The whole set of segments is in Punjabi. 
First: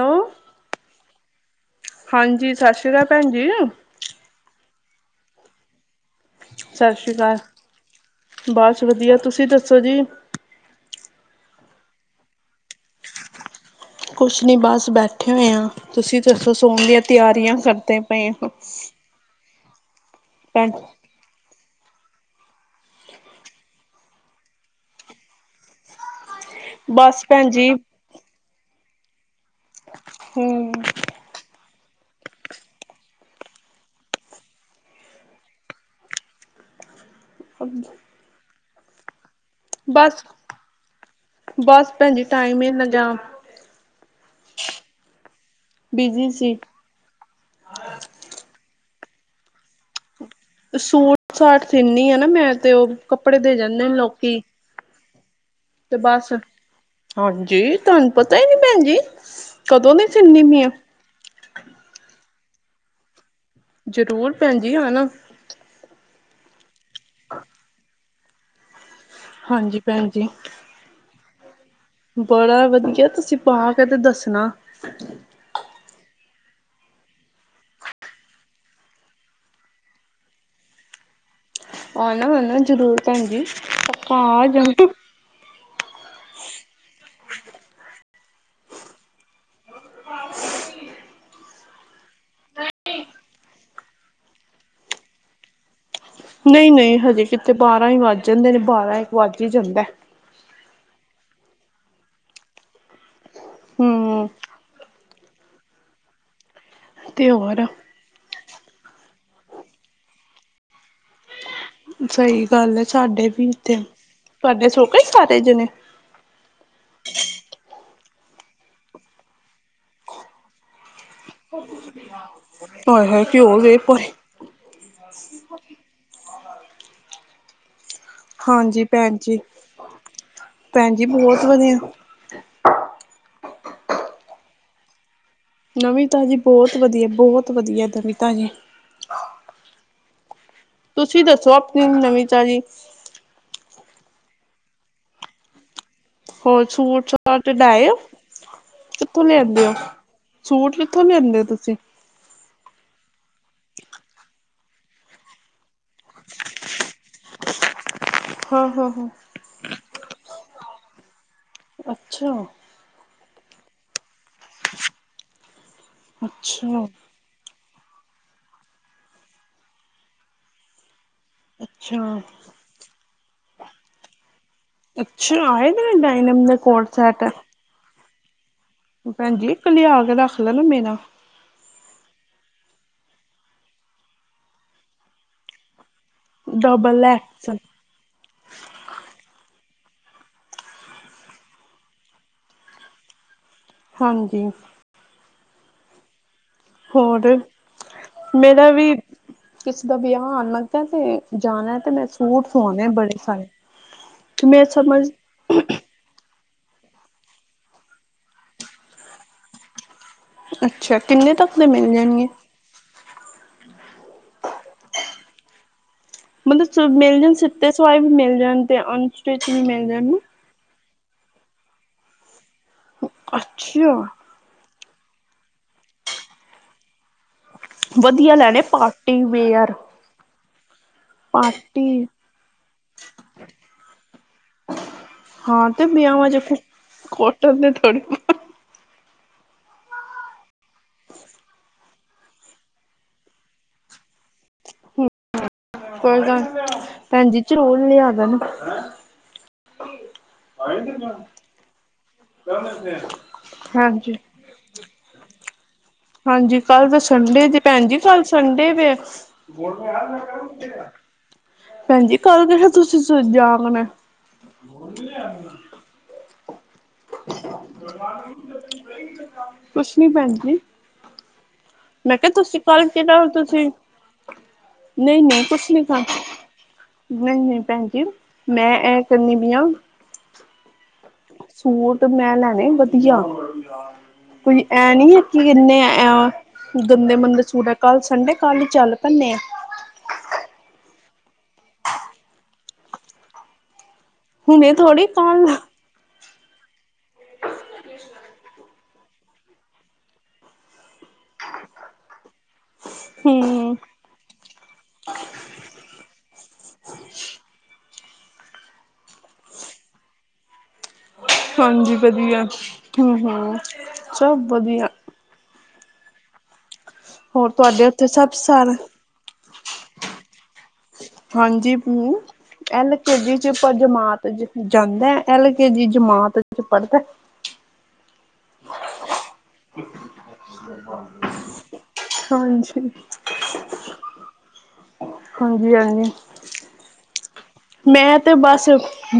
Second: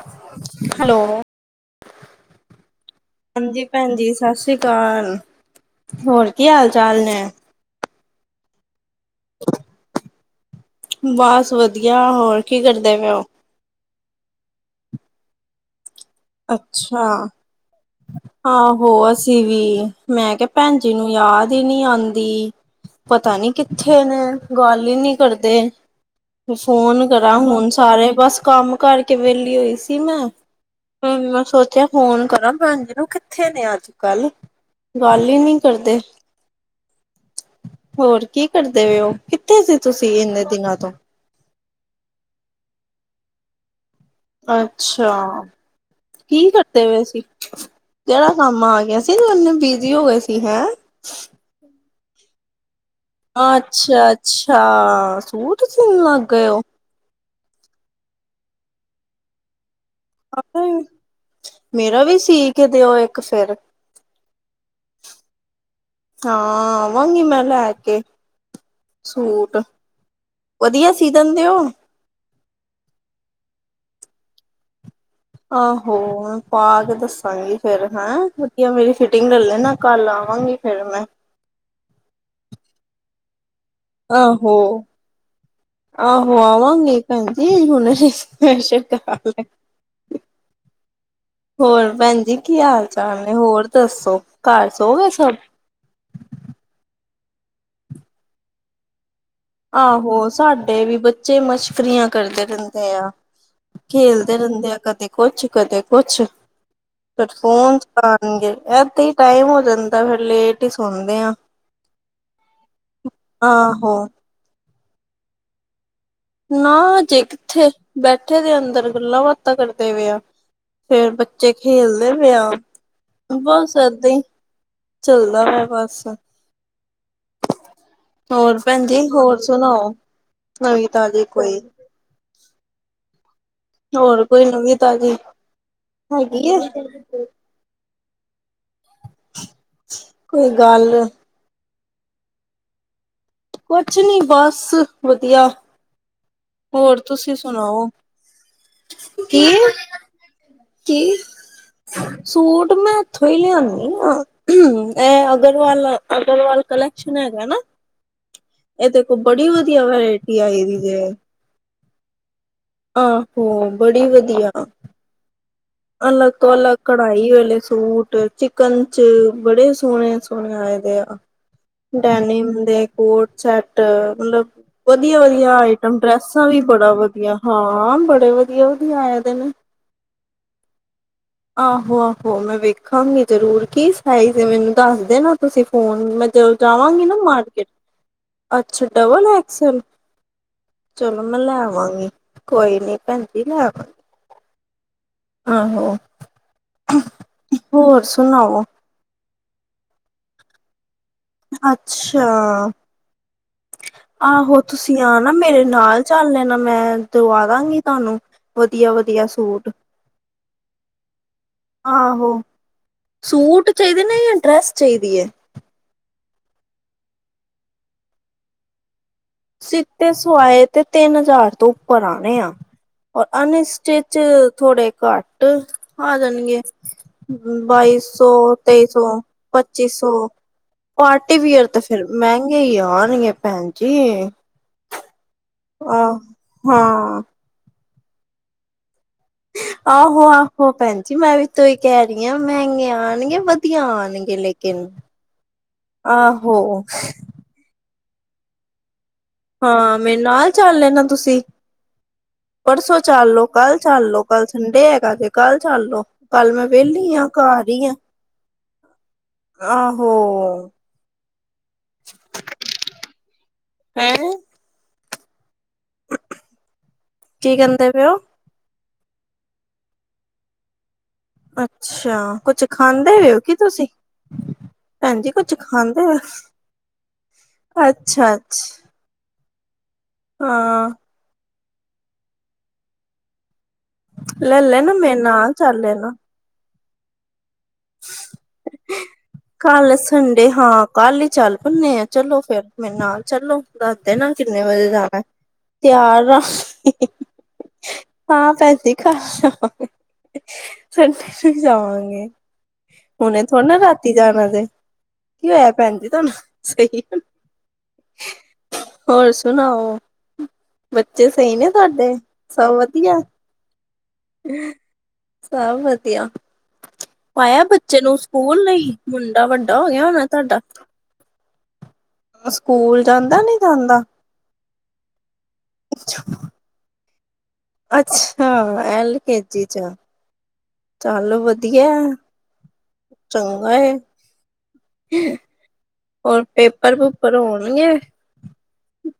ਹੈਲੋ ਹੈਲੋ ਸਤਿ ਸ਼੍ਰੀ ਅਕਾਲ ਭੈਣ ਜੀ। ਹਾਂਜੀ ਭੈਣ ਜੀ ਸਤਿ ਸ਼੍ਰੀ ਅਕਾਲ ਹੋਰ ਕੀ ਹਾਲ ਸਤਿ ਚਾਲ ਸ਼੍ਰੀ ਨੇ ਅਕਾਲ ਬਸ ਵਧੀਆ ਤੁਸੀਂ ਦੱਸੋ ਜੀ ਬਸ ਵਧੀਆ ਹੋਰ ਕੀ ਕਰਦੇ ਪੇ ਉਹ ਕੁਛ ਨਹੀਂ ਬਸ ਬੈਠੇ ਹੋਏ ਹਾਂ ਤੁਸੀਂ ਦੱਸੋ ਸੋਣ ਦੀਆਂ ਅੱਛਾ ਤਿਆਰੀਆਂ ਕਰਦੇ ਪਏ ਹੋ। ਆਹੋ ਅਸੀਂ ਵੀ ਮੈਂ ਕਿਹਾ ਭੈਣ ਜੀ ਨੂੰ ਯਾਦ ਹੀ ਨਹੀਂ ਆਉਂਦੀ ਪਤਾ ਨੀ ਕਿੱਥੇ ਨੇ ਗੱਲ ਹੀ ਨਹੀਂ ਕਰਦੇ ਫੋਨ ਬਸ ਕਰਾਂ ਭੈਣ ਹੁਣ ਜੀ ਸਾਰੇ ਬਸ ਕੰਮ ਕਰਕੇ ਵਿਹਲੀ ਹੋਈ ਸੀ ਮੈਂ ਹੂੰ ਹਮ ਮੈਂ ਸੋਚਿਆ ਫੋਨ ਕਰਾਂ ਹਾਂ ਕਿੱਥੇ ਨੇ ਅੱਜ ਕੱਲ ਗੱਲ ਹੀ ਨੀ ਕਰਦੇ ਹਾਂਜੀ ਹੋਰ ਕੀ ਕਰਦੇ ਹੋ ਉਹ ਕਿੱਥੇ ਸੀ ਤੁਸੀਂ ਬਸ ਇਨੇ ਦਿਨਾਂ ਤੋਂ ਬਸ ਭੈਣਜੀ ਟਾਈਮ ਨੀ ਲੱਗਿਆ ਅੱਛਾ ਬਿਜੀ ਕੀ ਸੀ। ਕਰ ਸੁੱਤੇ ਪਏ ਸੀ ਜਿਹੜਾ ਕੰਮ ਆ ਗਿਆ ਸੀ ਓਨੇ ਬਿਜੀ ਹੋ ਗਏ ਸੀ ਹੈਂ? ਸੂਟ ਸਾਟ ਸਿੰਦੀ ਆ ਨਾ ਮੈਂ ਤੇ ਉਹ ਕੱਪੜੇ ਦੇ ਜਾਂਦੇ ਨੇ ਲੋਕੀ ਅੱਛਾ-ਅੱਛਾ ਸੂਟ ਤੇ ਸਿਨ ਲਗ ਬਸ ਗਏ ਉ ਹਾਂਜੀ ਤੁਹਾਨੂੰ ਪਤਾ ਨੀ ਭੈਣ ਜੀ ਕਦੋਂ ਦੀ ਸੀਨੀ ਪਿਆ ਮੇਰਾ ਵੀ ਸੀ ਕਿ ਦਿਓ ਇੱਕ ਫੇਿਰ ਜ਼ਰੂਰ ਭੈਣ ਜੀ ਆਣਾ ਹਾਂ ਆਵਾਂਗੀ ਮੈ ਲੇਕੇ ਸੂਟ ਹਾਂਜੀ ਭੈਣ ਜੀ। ਵਧੀਆ ਸੀਜ਼ਨ ਦਿਓ ਬੜਾ ਵਧੀਆ ਤੁਸੀਂ ਪਾ ਕੇ ਤੇ ਦੱਸਣਾ ਆਹੋ ਪਾ ਕੇ ਦੱਸਾਂਗੀ ਫੇਰ ਹੈਂ ਵਧੀਆ ਮੇਰੀ ਫਿਟਿੰਗ ਲੈ ਲੈ ਨਾ ਕੱਲ ਆਵਾਂਗੀ ਫੇਿਰ ਮੈਂ ਆਨਾ ਹੁਣ ਜ਼ਰੂਰ ਪੈਣ ਜੀ। ਪੱਕਾ ਆ ਆਹੋ। ਜਾਣਾ। ਆਹੋ ਆਵਾਂਗੇ ਪੈਣ ਜੀ ਹੁਣ ਅਸੀ ਫ੍ਰੇਂਡਸ਼ਿਪ ਕਰ ਲਈ। [unintelligible] ਹੋਰ ਪੈਣ ਜੀ ਕੀ ਹਾਲ ਚਾਲ ਨੇ ਹੋਰ ਦੱਸੋ ਘਰ ਸੋ ਗੇ ਸਭ? ਨਹੀਂ- ਨਹੀਂ ਹਜੇ ਕਿਥੇ ਬਾਰਾਂ ਹੀ ਵੱਜ ਜਾਂਦੇ ਨੇ ਬਾਰਾਂ ਈ। ਵਜ ਹੀ ਜਨ ਆਹੋ ਸਾਡੇ ਵੀ ਬੱਚੇ ਮਸ਼ਕਰੀਆਂ ਕਰਦੇ ਰਹਿੰਦੇ ਆ। ਹੂੰ। ਖੇਲਦੇ ਰਹਿੰਦੇ ਆ ਕਦੇ ਕੁਛ- ਕਦੇ ਕੁਛ ਪਰ ਤੇ ਹੋਰ ਫੋਨ ਪਾਣਗੇ ਏਦਾਂ ਹੀ ਟਾਈਮ ਹੋ ਜਾਂਦਾ ਫੇਰ ਲੇਟ ਹੀ ਸੋਂਦੇ ਆਂ। ਸਹੀ ਗੱਲ ਹੈ ਸਾਡੇ ਵੀ ਇਥੇ, ਆਹੋ ਤੁਆਡੇ ਸੋ ਗਏ ਸਾਰੇ ਜਣੇ? ਨਾ ਹਜੇ ਕਿੱਥੇ ਬੈਠੇ ਦੇ ਅੰਦਰ ਗੱਲਾਂ ਬਾਤਾਂ ਕਰਦੇ ਪਏ ਆ। ਫੇਰ ਬੱਚੇ ਖੇਲਦੇ ਪੇ ਆ ਹਾਏ ਹਾਏ ਕੀ ਹੋ ਗਏ ਬੱਸ ਪਰ ਏਦਾਂ ਈ। ਚਲਦਾ ਹੈ ਬਸ। ਹੋਰ ਹਾਂਜੀ ਪੈਣਜੀ ਭੈਣ ਜੀ ਹੋਰ ਸੁਣਾਓ ਨਵੀਂ ਭੈਣ ਜੀ ਤਾਜ਼ੀ ਬਹੁਤ ਕੋਈ। ਵਧੀਆ ਹੋਰ ਕੋਈ ਨਵੀਂ ਤਾਜ਼ੀ ਨਵੀ ਤਾਜੀ ਹੈਗੀ ਏ ਬਹੁਤ ਵਧੀਐ, ਬਹੁਤ ਵਧੀਐ ਨਵੀ ਤਾਜੀ। [unintelligible] ਕੋਈ ਗੱਲ। ਤੁਸੀਂ ਦੱਸੋ ਆਪਣੀ ਨਵੀਂ ਤਾਜ਼ੀ? ਕੁਛ ਨੀ ਬਸ ਵਧੀਆ। ਹੋਰ ਸੂਟ ਤੁਸੀਂ ਸਾਟ ਲੈ ਸੁਣਾਓ? ਆਇਓ। ਕਿੱਥੋਂ ਕੀ ਲਿਆਂਦੇ ਔ, ਸੂਟ ਕਿੱਥੋਂ ਕੀ? ਲਿਆਂਦੇ ਔ ਤੁਸੀਂ? ਸੂਟ ਮੈਂ ਇੱਥੋਂ ਹੀ ਲਯਾਨੀ ਆ। ਹਮ ਇਹ ਅਗਰਵਾਲ- ਅਕਗਰਵਾਲ ਕਲੈਕਸ਼ਨ ਹੈਗਾ ਨਾ ਹਾਂ ਹਾਂ ਏਦੇ ਹਾਂ ਕੋ ਬੜੀ ਵਧੀਆ ਵਰੈਟੀ ਆਈ ਦੀ ਜੇ। ਅੱਛਾ। ਆਹੋ ਬੜੀ ਵਧੀਆ। [unintelligible] ਅਲੱਗ ਤੋਂ ਅਲੱਗ ਅੱਛਾ ਕਢਾਈ ਆਲੇ ਸੂਟ। ਚਿਕਨ ਚ ਬੜੇ ਸੋਹਣੇ- ਸੋਹਣੇ ਆਏ ਦੇ। ਆ ਅੱਛਾ ਡੈਨੀਮ ਦੇ ਕੋਟ ਸੈਟ ਮਤਲਬ ਵਧੀਆ- ਅੱਛਾ ਵਧੀਆ ਆਏ ਦੇ ਆਈਟਮ ਨੇ ਡਾਇਨਮ ਡਰੈਸਾਂ ਦੇ ਵੀ ਕੋਡ ਬੜਾ ਵਧੀਆ। ਹਾਂ ਬੜੇ ਵਧੀਆ ਵਧ ਪੈਣਜੀ ਇਕੱ ਲਿਆ ਕੇ ਰੱਖ ਲੈਣਾ ਮੇਰਾ। ਆਹੋ ਆਹੋ ਮੈਂ ਵੇਖਾਂਗੀ ਜ਼ਰੂਰ ਕੀ ਸਾਈਜ਼ ਏ ਮੈਨੂੰ ਦੱਸ ਦੇ ਨਾ ਤੁਸੀਂ ਫੋਨ ਮੈ ਜਦੋਂ ਡਬਲ ਜਾਵਾਂਗੀ ਨਾ ਐਕਸ ਮਾਰਕੀਟ ਅੱਛਾ! ਡਬਲ ਐਕਸਲ ਚਲੋ ਮੈਂ ਲੈਵਾਂ ਗੀ ਕੋਈ ਨੀ ਪੈਣ ਜੀ ਲੈਵਾ ਹਾਂਜੀ। ਆਹੋ। ਹੋਰ ਹੋਰ ਸੁਣਾਓ ਮੇਰਾ ਵੀ ਕਿਸੇ ਦਾ ਵਿਆਹ ਆਨ ਲੱਗਾ ਤੇ ਜਾਣਾ ਤੇ ਮੈਂ ਅੱਛਾ ਸੂਟ ਸਵਾਣੇ ਬੜੇ ਸਾਰੇ ਮੈਂ ਸਮਝ ਨਾ ਮੇਰੇ ਨਾਲ ਚੱਲ ਲੈਣਾ ਮੈਂ ਦਵਾ ਦਾਂਗੀ ਤਾਨੂੰ। ਵਧੀਆ- ਵਧੀਆ ਸੂਟ। ਅੱਛਾ। ਕਿੰਨੇ ਤੱਕ ਦੇ ਮਿਲ ਜਾਣਗੇ? ਆਹੋ ਸੂਟ ਚਾਇਦੇ ਨੇ ਜਾਂ ਡਰੈਸ ਚਾਈਦੀ ਏ। ਮਤਲਬ ਸਭ ਮਿਲ ਜਾਣ ਸਿੱਤੇ ਸਵਾਏ ਵੀ ਮਿਲ ਜਾਣ ਤੇ ਆਂਜ ਸਿੱਤੇ ਸੁਵਾਏ। ਤੇ ਤਿੰਨ ਹਜ਼ਾਰ ਤੋਂ ਉੱਪਰ ਆਣੇ ਆ ਔਰ ਅੱਛਾ ਅਨਸਟਿਚ ਥੋੜੇ ਘੱਟ ਆ ਜਾਣਗੇ। ਬਾਈ ਸੌ, ਵਧੀਆ ਲੈਣੇ ਤੇਈ ਸੌ, ਪਾਰਟੀ ਵੇਅਰ ਪੱਚੀ ਸੌ ਪਾਰਟੀ ਵੀਅਰ ਤਾਂ ਫੇਰ ਪਾਰਟੀ ਮਹਿੰਗੇ ਹੀ ਆਣਗੇ ਭੈਣ ਜੀ। ਹਾਂ ਤੇ ਆਹ ਵਿਆਹਾਂ 'ਚ ਫੇਰ ਹਾਂ ਕੌਟਨ ਦੇ ਤੇ ਥੋੜੀ। ਆਹੋ ਆਹੋ ਭੈਣ ਜੀ ਮੈਂ ਵੀ ਤੋਂ ਉਹੀ ਕਹਿ ਰਹੀ ਹਾਂ ਮਹਿੰਗੇ ਆਉਣਗੇ। ਵਧੀਆਂ ਆਉਣਗੇ ਲੇਕਿਨ ਆਹੋ। ਚਲੋ ਉਹ ਲਿਆ ਦੇਣ। ਹਾਂ ਮੇਰੇ ਨਾਲ ਚੱਲ ਲੈਣਾ ਤੁਸੀਂ ਪਰਸੋਂ ਚੱਲ ਲੋੋ ਕੱਲ ਚੱਲ ਹਾਂਜੀ ਲੋੋ ਕੱਲ। ਸੰਡੇ ਹੈਗਾ ਤੇ ਕੱਲ ਚੱਲੋ। ਹਾਂਜੀ ਕੱਲ ਤੇ ਸੰਡੇ ਦੇ ਭੈਣ ਜੀ ਕੱਲ ਸੰਡੇ ਵੀ ਹੈ। ਆਹੋ ਭੈਣਜੀ ਕੱਲ ਮੈਂ ਕਿਹਾ ਤੁਸੀਂ ਸਵੇਰੇ ਜਾਗਣਾ। ਹੈਂ‌। ਕਿਆ ਆ ਕੀ ਕਹਿੰਦੇ ਪਏ ਹੋ ਦਿਮਾਗ ਨਹੀਂ। [unintelligible] ਕੁਛ ਨੀ ਭੈਣ ਜੀ। ਅੱਛਾ ਮੈਂ ਕਿਹਾ ਤੁਸੀਂ ਕੁੱਝ ਕੱਲ ਖਾਂਦੇ ਕਿਹੜਾ ਪਏ ਹੋ ਕੀ ਤੁਸੀਂ। ਭੈਣ ਨਹੀਂ ਜੀ ਨਹੀਂ ਕੁੱਝ ਕੁਛ ਨੀ ਖਾਂਦੇ ਕਰ ਹੋ ਨਹੀਂ ਨਹੀਂ ਭੈਣ ਜੀ ਅੱਛਾ ਮੈਂ ਅੱਛਾ ਇਹ। ਚਲੀ ਦੀਆਂ। ਹਾਂ। ਸੂਟ ਮੈਂ ਲੈਣੇ ਵਧੀਆ। ਲੈ ਕੋਈ ਲੈਣਾ ਐਂ ਮੇਰੇ ਨੀ ਹੈ ਕਿ ਨਾਲ ਚੱਲ ਕਿੰਨੇ ਲੈਣਾ ਐਂ। ਗੰਦੇ ਮੰੰਦੇ ਸੂਟ ਹੈ। ਕੱਲ੍ਹ ਸੰਡੇ ਕੱਲ ਹੀ ਚੱਲ ਪਣੇ ਆ। ਕੱਲ ਸੰਡੇ ਹਾਂ ਕੱਲ ਹੀ ਚੱਲ ਪਣੇ ਆ ਚਲੋ ਫੇਰ ਮੇਰੇ ਨਾਲ ਚੱਲੋ। ਦੱਸ ਦੇਣਾ ਕਿੰਨੇ ਹੁਣੇ ਵਜੇ ਥੋੜ੍ਹੀ ਜਾਣਾ। ਕੱਲ ਤਿਆਰ ਹਾਂ ਪੈਸੇ। ਖ਼ਰਚ ਜਾਵਾਂਗੇ ਸੰਡੇ ਨੂੰ ਹੀ ਜਾਵਾਂਗੇ। ਹੁਣੇ ਥੋੜਾ ਹੂੰ, ਨਾ ਰਾਤੀ ਜਾਣਾ ਜੇ ਕੀ ਹੋਇਆ ਭੈਣ ਜੀ ਤੁਹਾਨੂੰ ਸਹੀ। ਹੋਰ ਸੁਣਾਓ। ਬੱਚੇ ਸਹੀ ਨੇ ਤੁਹਾਡੇ ਸਭ ਵਧੀਆ। ਹੂੰ ਸਭ ਵਧੀਆ। ਸਭ ਵਧੀਆ। ਹੋਰ ਪਾਇਆ ਤੁਹਾਡੇ ਬੱਚੇ ਉੱਥੇ ਨੂੰ ਸਭ ਸਕੂਲ ਸਾਰਾ ਨਹੀਂ ਮੁੰਡਾ ਵੱਡਾ ਹੋ ਗਿਆ ਹੋਣਾ ਤੁਹਾਡਾ। ਹਾਂਜੀ ਹੂੰ ਐਲ ਸਕੂਲ ਕੇ ਜੀ ਜਾਂਦਾ 'ਚ ਨਹੀਂ ਪਰ ਜਾਂਦਾ ਜਮਾਤ 'ਚ ਜਾਂਦਾ ਐਲ ਕੇ ਜੀ ਜਮਾਤ ਵਿੱਚ ਪੜ੍ਹਦਾ ਹੈ। ਅੱਛਾ ਐਲ ਕੇ ਜੀ 'ਚ ਚੱਲ ਵਧੀਆ ਹੈ। ਹੂੰ। ਚੰਗਾ ਹੈ। ਹਾਂਜੀ-ਹਾਂਜੀ। ਹੋਰ ਪੇਪਰ ਪੂਪਰ ਹੋਣਗੇ। ਮੈਂ ਤੇ ਬਸ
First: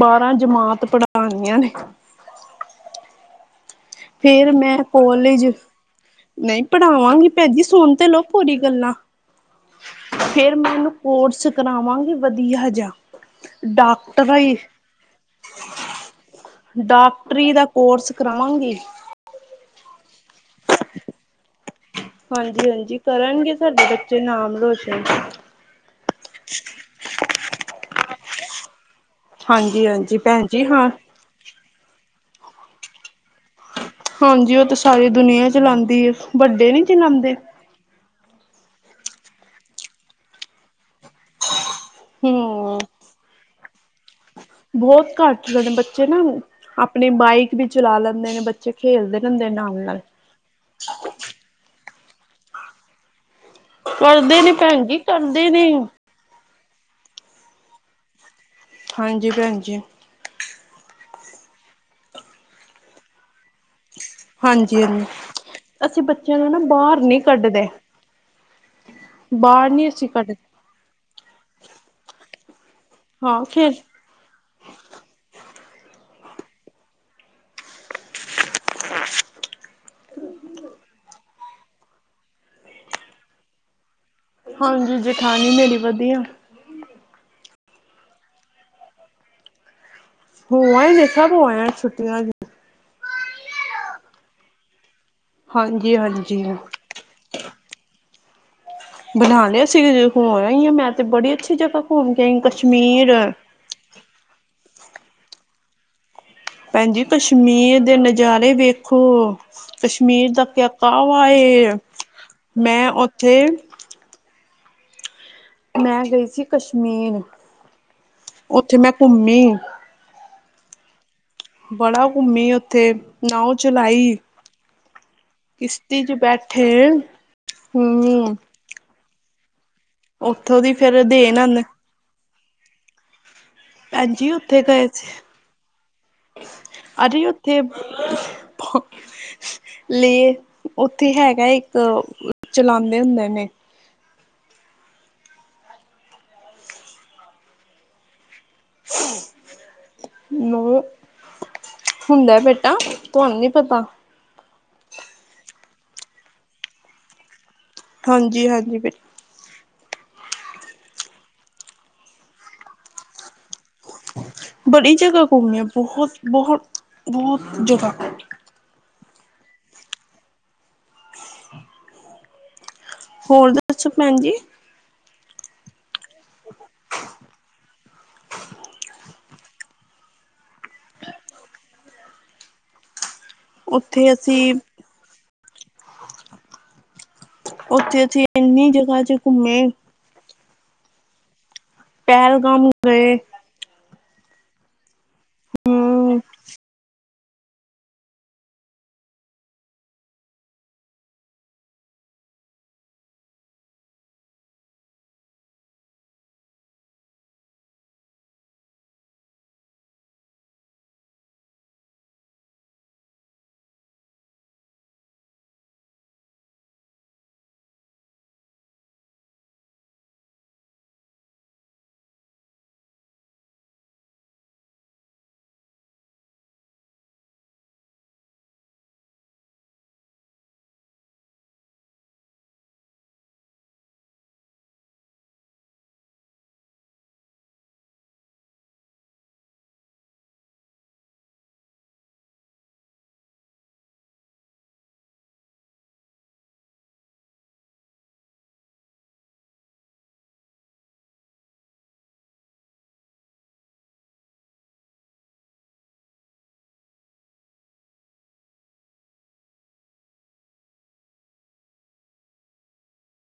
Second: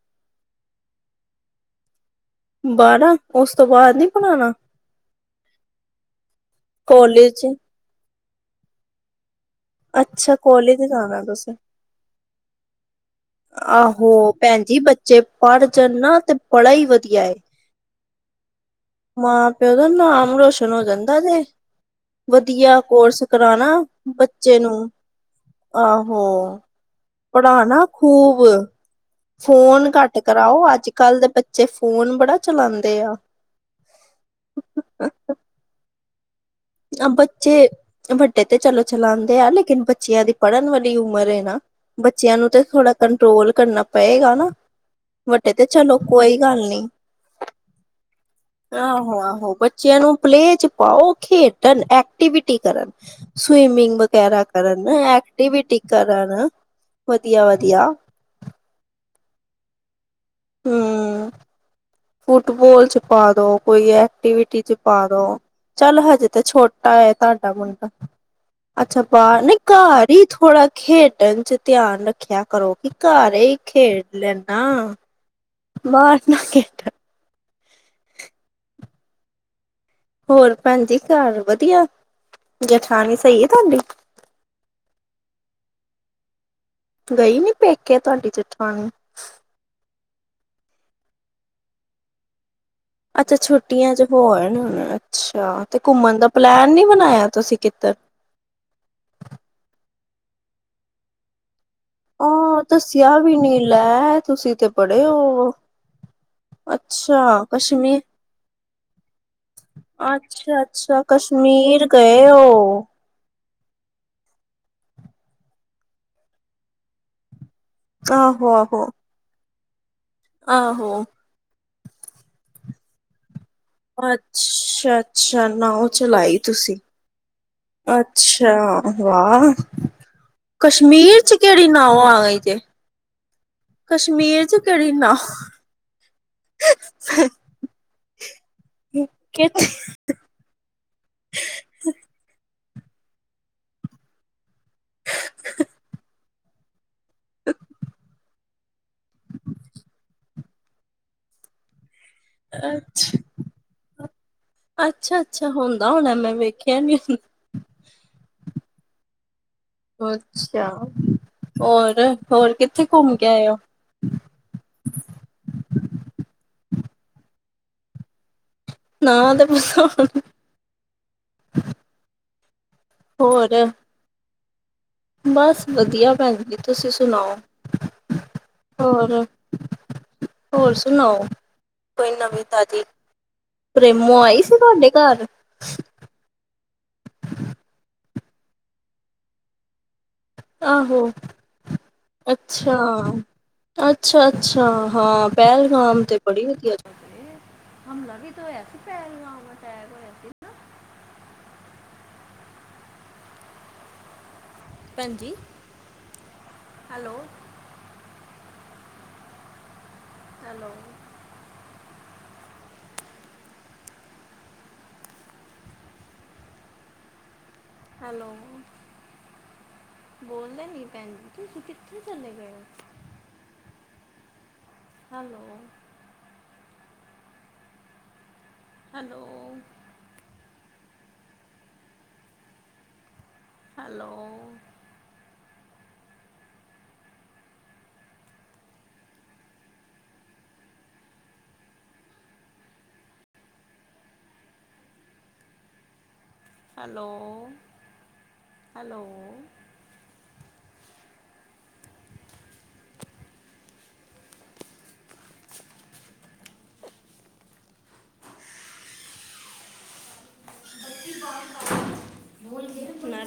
ਬਾਰਾਂ ਜਮਾਤ ਪੜ੍ਹਾਣੀਆਂ ਨੇ। ਬਾਰਾਂ ਉਸ ਤੋਂ ਬਾਅਦ ਨੀ। ਫੇਰ ਪੜ੍ਹਾਣਾ ਮੈਂ ਕੋਲੇਜ ਨਹੀਂ ਪੜ੍ਹਾਵਾਂਗੀ ਕੋਲਜ ਚ ਭੈਣਜੀ ਸੁਣ ਤੇ ਲੋਓ ਪੂਰੀ ਗੱਲਾਂ। ਅੱਛਾ ਫੇਰ ਮੈਂ ਇਹ ਕੋਲਜ ਨੂੰ ਜਾਣਾ ਕੋਰਸ ਤੁਸੀਂ ਕਰਾਵਾਂਗੀ ਵਧੀਆ ਜਿਹਾ। [inaudible] ਆਹੋ ਭੈਣ ਜੀ ਬੱਚੇ ਪੜ੍ਹ ਜਾਣ ਨਾ ਤੇ ਬੜਾ ਹੀ ਵਧੀਆ। ਡਾਕਟਰੀ ਦਾ ਕੋਰਸ ਕਰਾਵਾਂਗੀ ਮਾਂ ਪਿਓ ਦਾ ਨਾਮ ਰੋਸ਼ਨ ਹੋ ਜਾਂਦਾ ਜੇ। ਵਧੀਆ ਹਾਂਜੀ-ਹਾਂਜੀ ਕੋਰਸ ਕਰਨਗੇ ਕਰਾਉਣਾ ਸਾਡੇ ਨਾਮ ਬੱਚੇ ਨੂੰ। ਰੋਸ਼ਨ ਆਹੋ ਪੜ੍ਹਾਣਾ ਖ਼ੂਬ। ਫੋਨ ਘੱਟ ਹਾਂਜੀ-ਹਾਂਜੀ ਭੈਣ ਕਰਾਓ ਜੀ ਹਾਂ ਅੱਜ ਕੱਲ੍ਹ ਦੇ ਬੱਚੇ ਫੋਨ ਬੜਾ ਚਲਾਉਂਦੇ ਆ। ਹਾਂਜੀ ਉਹ ਤੇ ਸਾਰੀ ਦੁਨੀਆਂ ਚਲਾਂਦੀ ਏ। ਵੱਡੇ ਨੀ? ਚਲਾਉਂਦੇ ਬੱਚੇ ਵੱਡੇ ਤੇ ਚਲੋ ਚਲਾਂਦੇ ਆ ਲੇਕਿਨ ਬੱਚਿਆਂ ਦੀ ਪੜ੍ਹਨ ਵਾਲੀ ਉਮਰ ਏ ਨਾ। ਬੱਚਿਆਂ ਨੂੰ ਤੇ ਹੂੰ ਥੋੜਾ ਕੰਟਰੋਲ ਕਰਨਾ ਪਏਗਾ ਨਾ। ਬਹੁਤ ਘੱਟ ਵੱਡੇ ਤੇ ਚਲੋ ਬੱਚੇ ਨਾ ਕੋਈ ਗੱਲ ਨੀ ਆਪਣੀ ਬਾਈਕ ਵੀ ਚਲਾ ਲੈਂਦੇ ਨੇ ਬੱਚੇ। ਆਹੋ ਖੇਲਦੇ ਰਹਿੰਦੇ ਆਹੋ ਨਾਲ-ਨਾਲ ਬੱਚਿਆਂ ਨੂੰ ਪਲੇੲ ਚ ਪਾਓ ਖੇਡਣ ਐਕਟੀਵਿਟੀ ਕਰਨ ਸਵਿਮਿੰਗ ਕਰਦੇ ਵਗੈਰਾ ਨੇ ਭੈਣ ਕਰਨ ਜੀ ਕਰਦੇ ਨੇ ਐਕਟੀਵਿਟੀ ਕਰਨ ਵਧੀਆ, ਵਧੀਆ। ਹਾਂਜੀ ਭੈਣ ਜੀ। [unintelligible] ਫੁੱਟਬੋਲ ਚ ਪਾ ਦੋ ਕੋਈ ਐ ਐਕਟੀਵਿਟੀ ਚ ਹਾਂਜੀ-ਹਾਂਜੀ ਪਾਦੋ ਚੱਲ ਅਸੀਂ ਹਜੇ ਬੱਚਿਆਂ ਤੇ ਨੂੰ ਨਾ ਛੋਟਾ ਬਾਹਰ ਹੈ ਨੀ ਤੁਹਾਡਾ ਕੱਢਦੇ ਮੁੰਡਾ ਅੱਛਾ ਬਾਹਰ ਨਹੀਂ ਨੀ ਘਰ ਅਸੀਂ ਹੀ ਕੱਢਦੇ ਥੋੜ੍ਹਾ ਖੇਡਣ ਚ ਧਿਆਨ ਰੱਖਿਆ ਕਰੋ ਕਿ ਘਰ ਹਾਂ ਹੀ ਖੇਲ ਖੇਡ ਲੈਨ ਨਾ। ਬਾਹਰ ਨ ਖੇਡਣ ਹੋਰ ਭੈਣ ਜੀ ਘਰ ਵਧੀਆ ਜਠਾਣੀ ਸਹੀ ਹੈ ਤੁਹਾਡੀ ਹਾਂਜੀ ਜੇਠਾਣੀ ਮੇਰੀ ਵਧੀਆ। ਗਈ ਨੀ ਪੇਕੇ ਤੁਵਾਡੀ ਜੇਠਾਣੀ? ਹੋ ਆਏ ਨੇ ਸਬ ਹੋ ਆਏ ਨੇ ਛੁਟੀਆਂ ਚ ਅੱਛਾ ਛੁੱਟੀਆਂ ਚ ' ਹੋ ਆਏ ਹੋਣੇ ਨੇ ਅੱਛਾ ਤੇ ਹਾਂਜੀ ਘੁੰਮਣ ਦਾ ਹਾਂਜੀ ਪਲੈਨ ਨਹੀਂ ਬਣਾਇਆ ਤੁਸੀਂ ਕਿੱਧਰ ਬਣਾ ਲਿਆ ਸੀ ਹੋ ਆਇ ਆ ਮੈਂ ਤੇ ਬੜੀ ਅੱਛੀ ਜਗ੍ਹਾ ਘੁੰਮ ਕੇ ਆਈ ਆਹ ਕਸ਼ਮੀਰ ਦੱਸਿਆ ਵੀ ਨੀ ਲੈ ਤੁਸੀਂ ਤੇ ਪੜ੍ਹੇ ਔਹ ਵੋ ਭੈਣਜੀ ਕਸ਼ਮੀਰ ਦੇ ਨਜ਼ਾਰੇ ਵੇਖੋ ਕਸ਼ਮੀਰ ਦਾ ਅੱਛਾ ਕਿਆ ਅੱਛਾ [unintelligible] ਵੇ ਕਸ਼ਮੀਰ ਗਏ ਹੋ ਮੈਂ ਉੱਥੇ ਮੈਂ ਗਈ ਸੀ ਕਸ਼ਮੀਰ ਆਹੋ ਉੱਥੇ ਆਹੋ ਮੈਂ ਘੁੰਮੀ ਆਹੋ। ਬੜਾ ਘੁੰਮੀ ਉੱਥੇ ਨਾਊ ਚਲਾਈ ਅੱਛਾ, ਅੱਛਾ ਨਾਉ ਕਿਸ਼ਤੀ ਚ ਚਲਾਈ ਬੈਠੇ ਤੁਸੀਂ ਹਮ ਅੱਛਾ। ਵਾਹ ਉੱਥੋਂ ਦੀ ਫੇਰ ਕਸ਼ਮੀਰ ਚ ਦੇਣ ਕੇੜੀ ਨਾਵ ਆ ਗਈ ਜੇ ਭੈਣਜੀ ਕਸ਼ਮੀਰ ਚ ਉੱਥੇ ਗਏ ਕਿਹੜੀ ਸੀ। ਨਾਓ [unintelligible] ਉੱਥੇ ਲੇਕ ਉੱਥੇ ਹੈਗਾ ਇੱਕ ਚਲਾਂਦੇ ਹੁੰਦੇ ਨੇ ਨ [unintelligible] ਹੁੰਦਾ ਬੇਟਾ ਤੁਹਾਨੂੰ ਨੀ ਪਤਾ ਅੱਛਾ, ਅੱਛਾ ਹੁੰਦਾ ਹੋਣਾ ਮੈਂ ਵੇਖਿਆ ਨੀ ਹ ਹਾਂਜੀ, ਹਾਂਜੀ ਬ ਅੱਛਾ ਹੋਰ ਹੋਰ ਕਿੱਥੇ ਘੁੰਮ ਕੇ ਆਏ ਹੋ? ਬੜੀ ਜਗ੍ਹਾ ਘੁੰਮੇ ਆ ਬਹੁਤ, ਬਹੁਤ ਬਹੁਤ ਜਗ੍ਹਾ। ਨਾਂ ਤੇ ਦੱਸੋ ਹੋਰ ਦੱਸੋ ਭੈਣ ਜੀ? ਬਸ ਵਧੀਆ ਭੈਣ ਜੀ ਤੁਸੀਂ ਸੁਣਾਓ ਹੋਰ? ਹੋਰ ਸੁਣਾਓ ਕੋਈ ਨਵੀਂ ਤਾਜ਼ੀ ਉੱਥੇ ਪ੍ਰੇਮੋ ਆਈ ਅਸੀਂ ਸੀ, ਤੁਹਾਡੇ ਘਰ? ਉੱਥੇ, ਅਥੀ ਇੰਨੀ ਜਗ੍ਹਾ'ਚ ਘੁੰਮੇ। ਆਹੋ। ਪਹਿਲਗਾਮ ਹੋ ਅੱਛਾ ਗਏ। ਅੱਛਾ-ਅੱਛਾ, ਹਾਂ, ਪਹਿਲਗਾਮ ਤੇ ਹਮ ਬੜੀ ਵਧੀਆ ਜ ਹਮਲਾ ਕੀ ਤੋ ਹੋਇਆ? ਪਹਿਲਗਾਮ ਅਟੈਕ ਹੋਇਆ ਸੀ। ਭੈਣਜੀ, ਹੈਲੋ। ਹੈਲੋ। ਹੈਲੋ। ਬੋਲਦੇ ਨੀ ਭੈਣਜੀ, ਤੁਸੀਂ ਕਿੱਥੇ ਚਲੇ ਗਏ? Hello. Hello. Hello. Hello. Hello. [unintelligible]